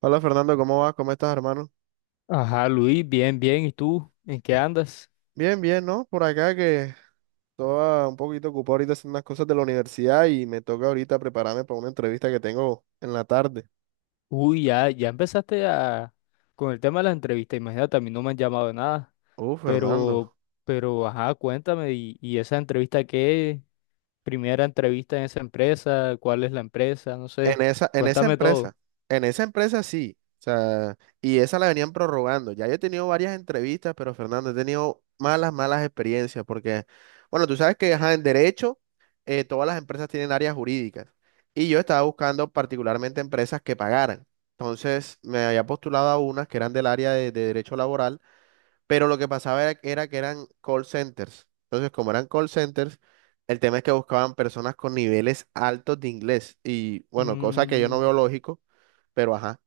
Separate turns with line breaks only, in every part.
Hola Fernando, ¿cómo vas? ¿Cómo estás, hermano?
Ajá, Luis, bien, bien. ¿Y tú? ¿En qué andas?
Bien, bien, ¿no? Por acá que estaba un poquito ocupado ahorita haciendo unas cosas de la universidad y me toca ahorita prepararme para una entrevista que tengo en la tarde.
Uy, ya empezaste a con el tema de las entrevistas. Imagínate, a mí no me han llamado de nada. Pero,
Fernando.
pero, ajá, cuéntame. ¿Y esa entrevista qué? Primera entrevista en esa empresa. ¿Cuál es la empresa? No sé.
En esa, en esa
Cuéntame todo.
empresa, en esa empresa sí. O sea, y esa la venían prorrogando. Ya yo he tenido varias entrevistas, pero Fernando, he tenido malas, malas experiencias porque, bueno, tú sabes que ajá, en derecho todas las empresas tienen áreas jurídicas y yo estaba buscando particularmente empresas que pagaran. Entonces me había postulado a unas que eran del área de derecho laboral. Pero lo que pasaba era que eran call centers. Entonces, como eran call centers, el tema es que buscaban personas con niveles altos de inglés. Y bueno, cosa que yo no
Mm,
veo lógico, pero ajá.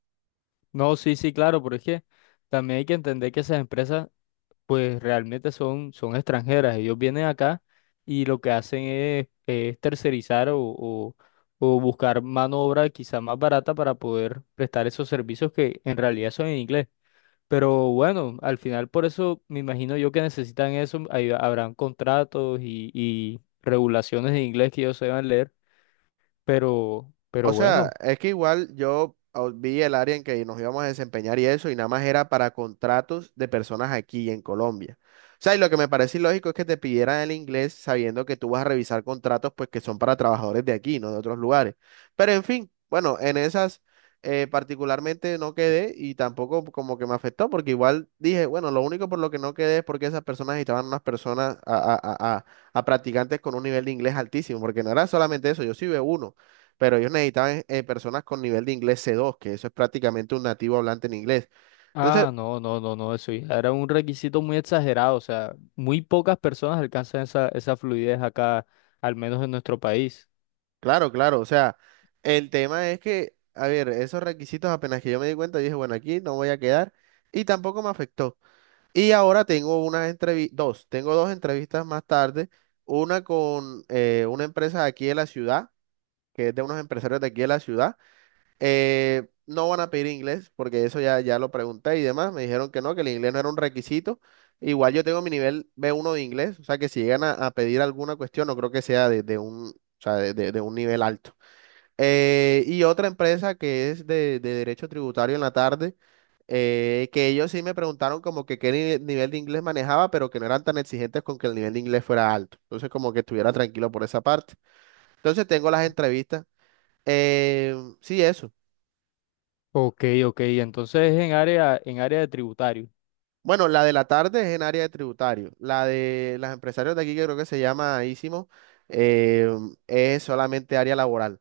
no, sí, sí, claro, pero es que también hay que entender que esas empresas pues realmente son extranjeras. Ellos vienen acá y lo que hacen es tercerizar o o buscar mano de obra quizá más barata para poder prestar esos servicios que en realidad son en inglés. Pero bueno, al final por eso me imagino yo que necesitan eso. Ahí habrán contratos y regulaciones en inglés que ellos se van a leer. Pero
O sea,
bueno.
es que igual yo vi el área en que nos íbamos a desempeñar y eso, y nada más era para contratos de personas aquí en Colombia. O sea, y lo que me parece ilógico es que te pidieran el inglés sabiendo que tú vas a revisar contratos pues que son para trabajadores de aquí, no de otros lugares. Pero en fin, bueno, en esas particularmente no quedé y tampoco como que me afectó porque igual dije, bueno, lo único por lo que no quedé es porque esas personas estaban unas personas a practicantes con un nivel de inglés altísimo, porque no era solamente eso, yo sí veo uno pero ellos necesitaban personas con nivel de inglés c dos que eso es prácticamente un nativo hablante en inglés. Entonces,
Ah, no, no, no, no, eso ya era un requisito muy exagerado, o sea, muy pocas personas alcanzan esa, esa fluidez acá, al menos en nuestro país.
claro, claro, o sea, el tema es que, a ver, esos requisitos apenas que yo me di cuenta, yo dije, bueno, aquí no voy a quedar y tampoco me afectó. Y ahora tengo unas entrevistas, dos, tengo dos entrevistas más tarde, una con una empresa de aquí de la ciudad, que es de unos empresarios de aquí de la ciudad. No van a pedir inglés porque eso ya, ya lo pregunté y demás. Me dijeron que no, que el inglés no era un requisito. Igual yo tengo mi nivel B1 de inglés, o sea que si llegan a pedir alguna cuestión, no creo que sea de un, o sea, de un nivel alto. Y otra empresa que es de derecho tributario en la tarde, que ellos sí me preguntaron como que qué nivel de inglés manejaba, pero que no eran tan exigentes con que el nivel de inglés fuera alto. Entonces como que estuviera tranquilo por esa parte. Entonces tengo las entrevistas. Eh, sí, eso.
Ok, ok, entonces es en área de tributario.
Bueno, la de la tarde es en área de tributario. La de los empresarios de aquí, que creo que se llama ISIMO, eh, es solamente área laboral.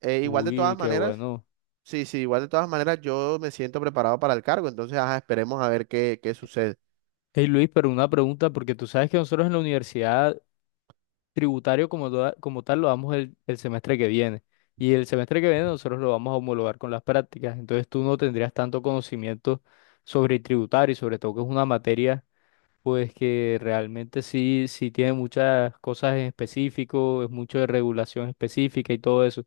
Igual de todas
Uy, qué
maneras,
bueno.
sí, sí, igual de todas maneras yo me siento preparado para el cargo, entonces ajá, esperemos a ver qué, qué sucede.
Hey Luis, pero una pregunta, porque tú sabes que nosotros en la universidad tributario como, toda- como tal lo damos el semestre que viene, y el semestre que viene nosotros lo vamos a homologar con las prácticas, entonces tú no tendrías tanto conocimiento sobre tributario, y sobre todo que es una materia. Pues que realmente sí, sí tiene muchas cosas en específico, es mucho de regulación específica y todo eso.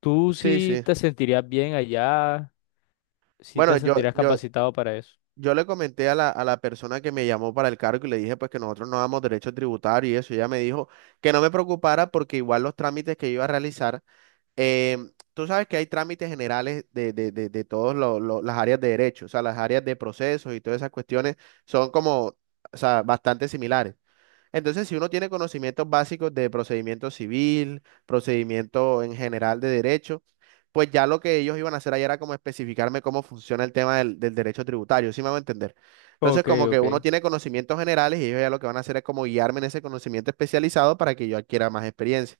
¿Tú
Sí,
sí
sí.
te sentirías bien allá? ¿Sí
Bueno,
te
yo,
sentirías
yo,
capacitado para eso?
yo le comenté a la persona que me llamó para el cargo y le dije pues que nosotros no damos derecho tributario y eso. Y ella me dijo que no me preocupara porque igual los trámites que iba a realizar. Tú sabes que hay trámites generales de todas las áreas de derecho, o sea, las áreas de procesos y todas esas cuestiones son como, o sea, bastante similares. Entonces, si uno tiene conocimientos básicos de procedimiento civil, procedimiento en general de derecho, pues ya lo que ellos iban a hacer ahí era como especificarme cómo funciona el tema del derecho tributario, ¿sí me va a entender? Entonces,
Ok,
como que
ok.
uno tiene conocimientos generales y ellos ya lo que van a hacer es como guiarme en ese conocimiento especializado para que yo adquiera más experiencia.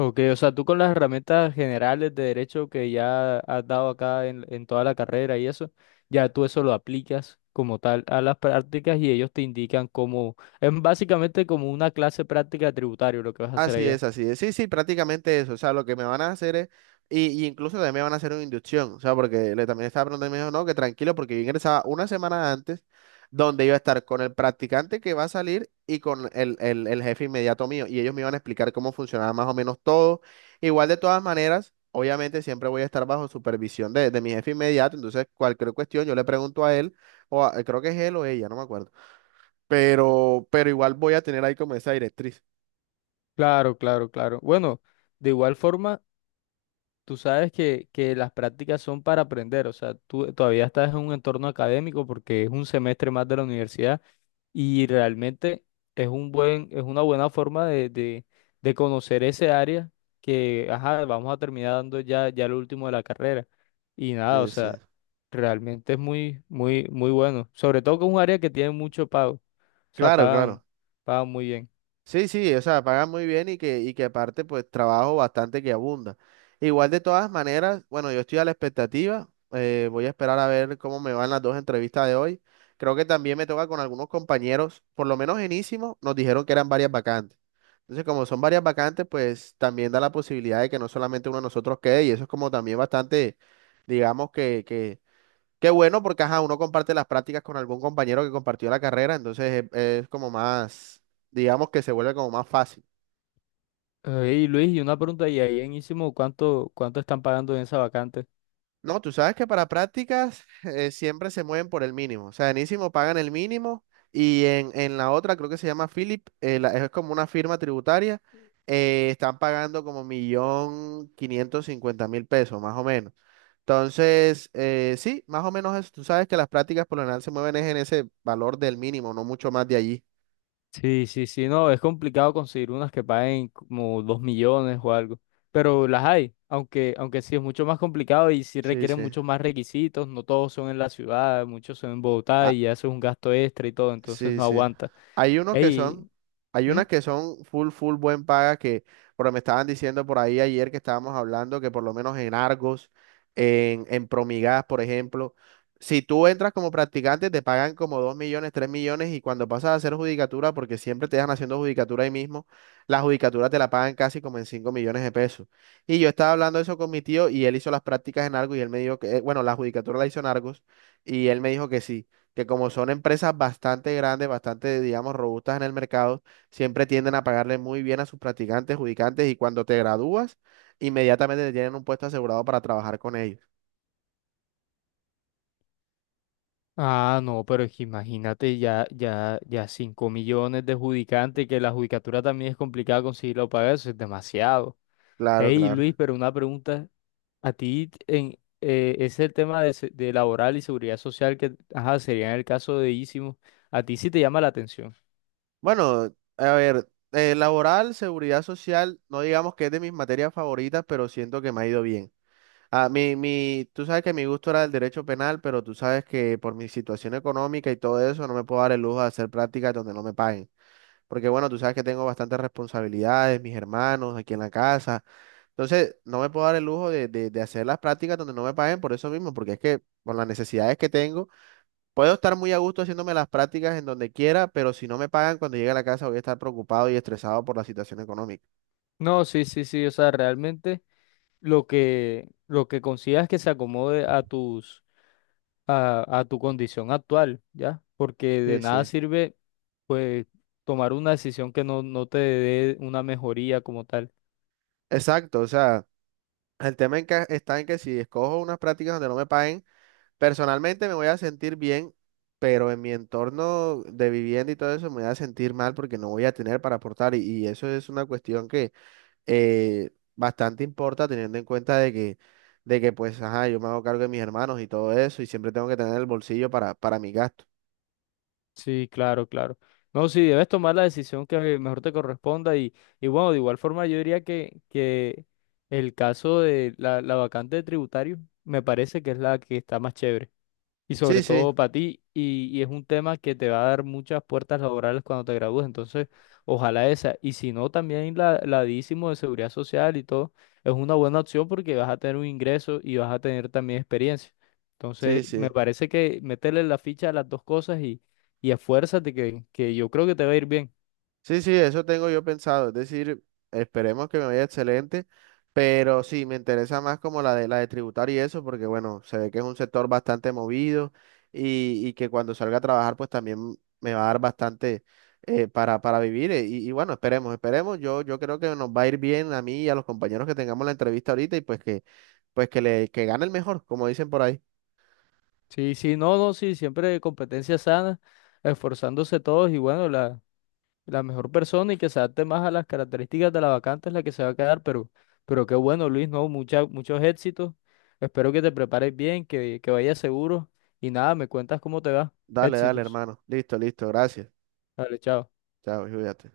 Ok, o sea, tú con las herramientas generales de derecho que ya has dado acá en toda la carrera y eso, ya tú eso lo aplicas como tal a las prácticas y ellos te indican cómo, es básicamente como una clase práctica tributaria lo que vas a hacer
Así
allá.
es, así es. Sí, sí, prácticamente eso. O sea, lo que me van a hacer es, y incluso también me van a hacer una inducción. O sea, porque le también estaba preguntando y me dijo, no, que tranquilo, porque yo ingresaba una semana antes, donde iba a estar con el practicante que va a salir y con el jefe inmediato mío. Y ellos me iban a explicar cómo funcionaba más o menos todo. Igual de todas maneras, obviamente siempre voy a estar bajo supervisión de mi jefe inmediato. Entonces, cualquier cuestión, yo le pregunto a él, o creo que es él o ella, no me acuerdo. Pero igual voy a tener ahí como esa directriz.
Claro, claro, claro. Bueno. De igual forma, tú sabes que las prácticas son para aprender, o sea, tú todavía estás en un entorno académico porque es un semestre más de la universidad y realmente es un buen, es una buena forma de de conocer ese área que, ajá, vamos a terminar dando ya, ya lo último de la carrera. Y nada, o
Sí, sí.
sea, realmente es muy, muy, muy bueno. Sobre todo que es un área que tiene mucho pago, o sea,
Claro,
pagan,
claro.
pagan muy bien.
Sí, sí, o sea, pagan muy bien y que aparte, pues, trabajo bastante que abunda. Igual de todas maneras, bueno, yo estoy a la expectativa. Voy a esperar a ver cómo me van las dos entrevistas de hoy. Creo que también me toca con algunos compañeros, por lo menos en Ísimo, nos dijeron que eran varias vacantes. Entonces, como son varias vacantes, pues también da la posibilidad de que no solamente uno de nosotros quede, y eso es como también bastante, digamos que qué bueno porque, ajá, uno comparte las prácticas con algún compañero que compartió la carrera, entonces es como más, digamos que se vuelve como más fácil.
Y Luis, y una pregunta, ¿y ahí en Ísimo cuánto, cuánto están pagando en esa vacante?
No, tú sabes que para prácticas siempre se mueven por el mínimo, o sea, en ISIMO pagan el mínimo y en la otra, creo que se llama Philip, es como una firma tributaria, están pagando como millón quinientos cincuenta mil pesos, más o menos. Entonces, sí, más o menos eso. Tú sabes que las prácticas por lo general se mueven es en ese valor del mínimo, no mucho más de allí.
Sí, sí, sí, no, es complicado conseguir unas que paguen como 2 millones o algo, pero las hay, aunque, aunque sí es mucho más complicado y sí
Sí,
requieren
sí.
muchos más requisitos, no todos son en la ciudad, muchos son en Bogotá y haces un gasto extra y todo, entonces
Sí,
no
sí.
aguanta.
Hay unos que son,
Ey,
hay
¿mm?
unas que son full, full buen paga que, pero me estaban diciendo por ahí ayer que estábamos hablando que por lo menos en Argos, en Promigas, por ejemplo, si tú entras como practicante te pagan como 2 millones, 3 millones y cuando pasas a hacer judicatura, porque siempre te dejan haciendo judicatura ahí mismo, la judicatura te la pagan casi como en 5 millones de pesos. Y yo estaba hablando eso con mi tío y él hizo las prácticas en Argos y él me dijo que, bueno, la judicatura la hizo en Argos y él me dijo que sí que como son empresas bastante grandes, bastante, digamos, robustas en el mercado, siempre tienden a pagarle muy bien a sus practicantes, judicantes, y cuando te gradúas, inmediatamente te tienen un puesto asegurado para trabajar con ellos.
Ah, no, pero es que imagínate ya 5 millones de adjudicantes, que la judicatura también es complicada conseguirlo para eso, es demasiado.
Claro,
Ey, Luis,
claro.
pero una pregunta, a ti en, es el tema de, se- de laboral y seguridad social que, ajá, sería en el caso de Ísimo. A ti sí te llama la atención.
Bueno, a ver, laboral, seguridad social, no digamos que es de mis materias favoritas, pero siento que me ha ido bien. Ah, tú sabes que mi gusto era el derecho penal, pero tú sabes que por mi situación económica y todo eso, no me puedo dar el lujo de hacer prácticas donde no me paguen. Porque bueno, tú sabes que tengo bastantes responsabilidades, mis hermanos aquí en la casa. Entonces, no me puedo dar el lujo de hacer las prácticas donde no me paguen por eso mismo, porque es que por las necesidades que tengo, puedo estar muy a gusto haciéndome las prácticas en donde quiera, pero si no me pagan cuando llegue a la casa voy a estar preocupado y estresado por la situación económica.
No, sí, sí, sí. O sea, realmente lo que consigas que se acomode a tus, a tu condición actual, ¿ya? Porque de
Sí,
nada
sí.
sirve, pues, tomar una decisión que no, no te dé una mejoría como tal.
Exacto, o sea, el tema en que está en que si escojo unas prácticas donde no me paguen, personalmente me voy a sentir bien, pero en mi entorno de vivienda y todo eso me voy a sentir mal porque no voy a tener para aportar. Y eso es una cuestión que bastante importa teniendo en cuenta de que pues, ajá, yo me hago cargo de mis hermanos y todo eso y siempre tengo que tener el bolsillo para mi gasto.
Sí, claro, claro. No, sí, debes tomar la decisión que mejor te corresponda y bueno, de igual forma yo diría que el caso de la vacante de tributario me parece que es la que está más chévere y
Sí,
sobre
sí,
todo para ti, y es un tema que te va a dar muchas puertas laborales cuando te gradúes, entonces ojalá esa, y si no, también la DICIMO de seguridad social y todo, es una buena opción porque vas a tener un ingreso y vas a tener también experiencia.
sí,
Entonces, me
sí.
parece que meterle la ficha a las dos cosas y esfuérzate, que yo creo que te va a ir bien.
Sí, sí, eso tengo yo pensado. Es decir, esperemos que me vaya excelente, pero sí, me interesa más como la de tributar y eso, porque bueno, se ve que es un sector bastante movido y que cuando salga a trabajar, pues también me va a dar bastante para vivir. Y bueno, esperemos, esperemos. Yo creo que nos va a ir bien a mí y a los compañeros que tengamos la entrevista ahorita y pues que le, que gane el mejor, como dicen por ahí.
Sí, sí, no, no, sí, siempre competencia sana, esforzándose todos y bueno, la la mejor persona y que se adapte más a las características de la vacante es la que se va a quedar, pero qué bueno, Luis, ¿no? Mucha- muchos éxitos. Espero que te prepares bien, que vayas seguro y nada, me cuentas cómo te va.
Dale, dale,
Éxitos.
hermano. Listo, listo, gracias.
Dale, chao.
Chao, cuídate.